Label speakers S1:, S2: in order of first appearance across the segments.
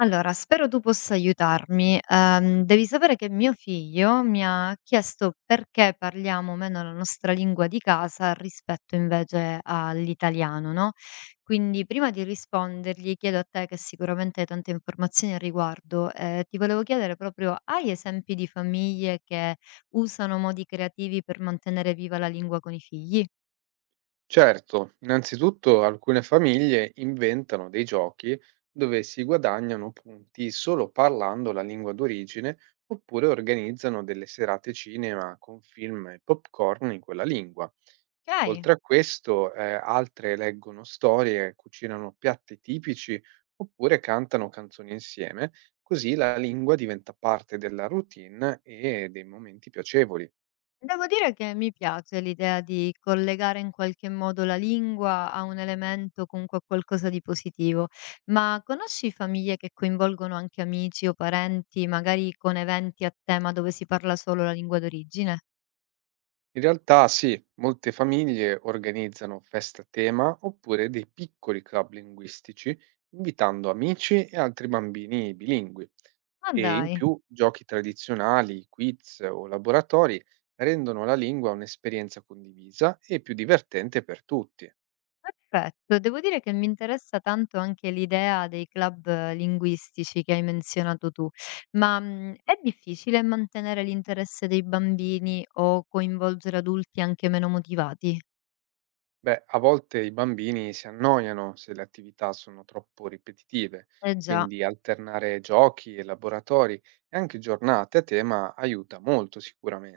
S1: Allora, spero tu possa aiutarmi. Devi sapere che mio figlio mi ha chiesto perché parliamo meno la nostra lingua di casa rispetto invece all'italiano, no? Quindi prima di rispondergli, chiedo a te che sicuramente hai tante informazioni al riguardo, ti volevo chiedere proprio, hai esempi di famiglie che usano modi creativi per mantenere viva la lingua con i figli?
S2: Certo, innanzitutto alcune famiglie inventano dei giochi dove si guadagnano punti solo parlando la lingua d'origine oppure organizzano delle serate cinema con film e popcorn in quella lingua.
S1: Ok.
S2: Oltre a questo, altre leggono storie, cucinano piatti tipici oppure cantano canzoni insieme, così la lingua diventa parte della routine e dei momenti piacevoli.
S1: Devo dire che mi piace l'idea di collegare in qualche modo la lingua a un elemento, comunque a qualcosa di positivo, ma conosci famiglie che coinvolgono anche amici o parenti, magari con eventi a tema dove si parla solo la lingua d'origine?
S2: In realtà sì, molte famiglie organizzano feste a tema oppure dei piccoli club linguistici, invitando amici e altri bambini bilingui.
S1: Ma
S2: E in
S1: dai,
S2: più giochi tradizionali, quiz o laboratori rendono la lingua un'esperienza condivisa e più divertente per tutti.
S1: perfetto. Devo dire che mi interessa tanto anche l'idea dei club linguistici che hai menzionato tu, ma è difficile mantenere l'interesse dei bambini o coinvolgere adulti anche meno motivati?
S2: Beh, a volte i bambini si annoiano se le attività sono troppo ripetitive,
S1: Eh già.
S2: quindi alternare giochi e laboratori e anche giornate a tema aiuta molto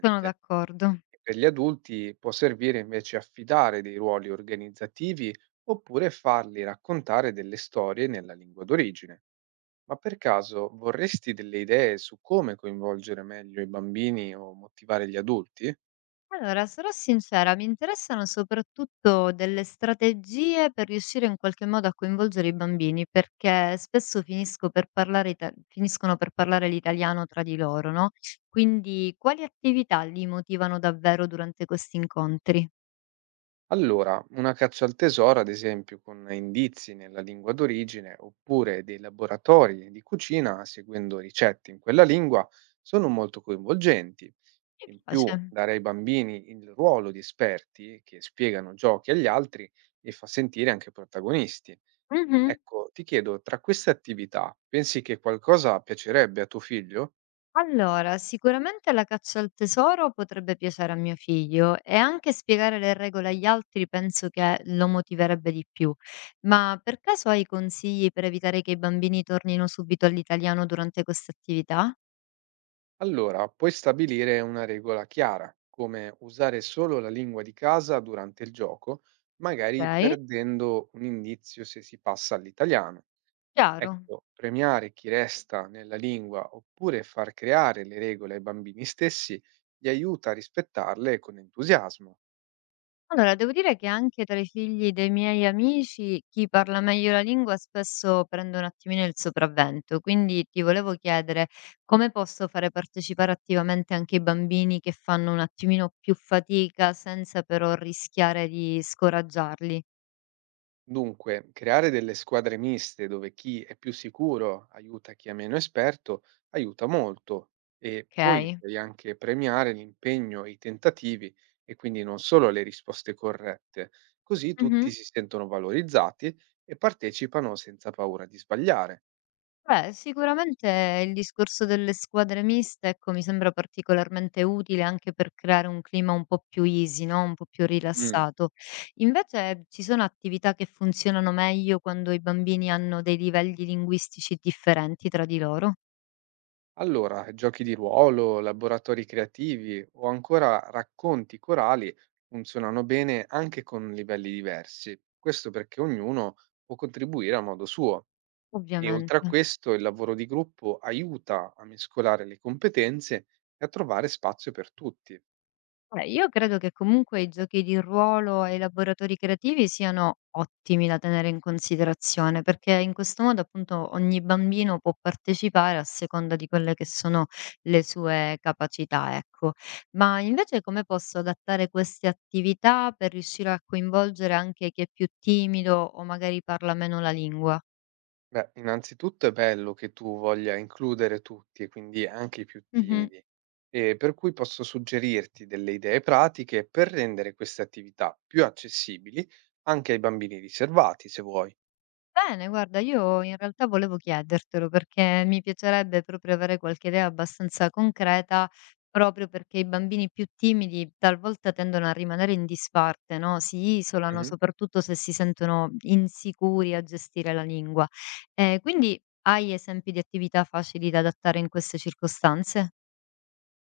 S1: Sono d'accordo.
S2: E per gli adulti può servire invece affidare dei ruoli organizzativi oppure farli raccontare delle storie nella lingua d'origine. Ma per caso vorresti delle idee su come coinvolgere meglio i bambini o motivare gli adulti?
S1: Allora, sarò sincera, mi interessano soprattutto delle strategie per riuscire in qualche modo a coinvolgere i bambini, perché spesso finiscono per parlare l'italiano tra di loro, no? Quindi quali attività li motivano davvero durante questi incontri?
S2: Allora, una caccia al tesoro, ad esempio, con indizi nella lingua d'origine oppure dei laboratori di cucina seguendo ricette in quella lingua, sono molto coinvolgenti.
S1: Mi
S2: In più,
S1: piace.
S2: dare ai bambini il ruolo di esperti che spiegano giochi agli altri li fa sentire anche protagonisti. Ecco, ti chiedo, tra queste attività, pensi che qualcosa piacerebbe a tuo figlio?
S1: Allora, sicuramente la caccia al tesoro potrebbe piacere a mio figlio e anche spiegare le regole agli altri penso che lo motiverebbe di più. Ma per caso hai consigli per evitare che i bambini tornino subito all'italiano durante queste attività?
S2: Allora, puoi stabilire una regola chiara, come usare solo la lingua di casa durante il gioco, magari
S1: Ok,
S2: perdendo un indizio se si passa all'italiano.
S1: chiaro.
S2: Ecco, premiare chi resta nella lingua oppure far creare le regole ai bambini stessi li aiuta a rispettarle con entusiasmo.
S1: Allora, devo dire che anche tra i figli dei miei amici, chi parla meglio la lingua spesso prende un attimino il sopravvento, quindi ti volevo chiedere come posso fare partecipare attivamente anche i bambini che fanno un attimino più fatica senza però rischiare di scoraggiarli,
S2: Dunque, creare delle squadre miste dove chi è più sicuro aiuta chi è meno esperto aiuta molto e poi
S1: ok?
S2: puoi anche premiare l'impegno e i tentativi e quindi non solo le risposte corrette, così
S1: Mhm.
S2: tutti si sentono valorizzati e partecipano senza paura di sbagliare.
S1: Beh, sicuramente il discorso delle squadre miste, ecco, mi sembra particolarmente utile anche per creare un clima un po' più easy, no? Un po' più
S2: Mm.
S1: rilassato. Invece ci sono attività che funzionano meglio quando i bambini hanno dei livelli linguistici differenti tra di loro,
S2: Allora, giochi di ruolo, laboratori creativi o ancora racconti corali funzionano bene anche con livelli diversi. Questo perché ognuno può contribuire a modo suo. E oltre a
S1: ovviamente.
S2: questo, il lavoro di gruppo aiuta a mescolare le competenze e a trovare spazio per tutti.
S1: Beh, io credo che comunque i giochi di ruolo e i laboratori creativi siano ottimi da tenere in considerazione, perché in questo modo appunto ogni bambino può partecipare a seconda di quelle che sono le sue capacità, ecco. Ma invece come posso adattare queste attività per riuscire a coinvolgere anche chi è più timido o magari parla meno la lingua?
S2: Beh, innanzitutto è bello che tu voglia includere tutti e quindi anche i più
S1: Mhm.
S2: timidi, e per cui posso suggerirti delle idee pratiche per rendere queste attività più accessibili anche ai bambini riservati, se vuoi.
S1: Bene, guarda, io in realtà volevo chiedertelo perché mi piacerebbe proprio avere qualche idea abbastanza concreta, proprio perché i bambini più timidi talvolta tendono a rimanere in disparte, no? Si isolano, soprattutto se si sentono insicuri a gestire la lingua. Quindi hai esempi di attività facili da adattare in queste circostanze?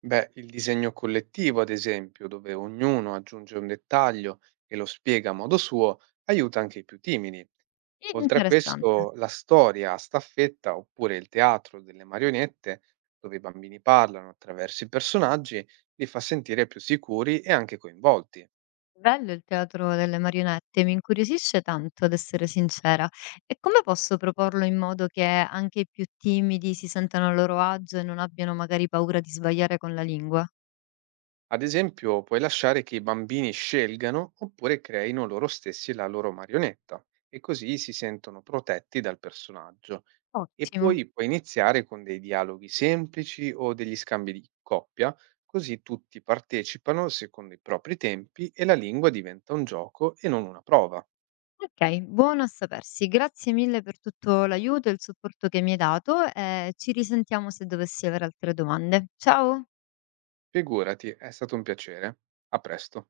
S2: Beh, il disegno collettivo, ad esempio, dove ognuno aggiunge un dettaglio e lo spiega a modo suo, aiuta anche i più timidi. Oltre a
S1: Interessante.
S2: questo, la storia a staffetta oppure il teatro delle marionette, dove i bambini parlano attraverso i personaggi, li fa sentire più sicuri e anche coinvolti.
S1: Bello il teatro delle marionette, mi incuriosisce tanto, ad essere sincera. E come posso proporlo in modo che anche i più timidi si sentano a loro agio e non abbiano magari paura di sbagliare con la lingua?
S2: Ad esempio, puoi lasciare che i bambini scelgano oppure creino loro stessi la loro marionetta e così si sentono protetti dal personaggio. E
S1: Ottimo.
S2: poi puoi iniziare con dei dialoghi semplici o degli scambi di coppia, così tutti partecipano secondo i propri tempi e la lingua diventa un gioco e non una prova.
S1: Ok, buono a sapersi. Grazie mille per tutto l'aiuto e il supporto che mi hai dato e ci risentiamo se dovessi avere altre domande. Ciao!
S2: Figurati, è stato un piacere. A presto.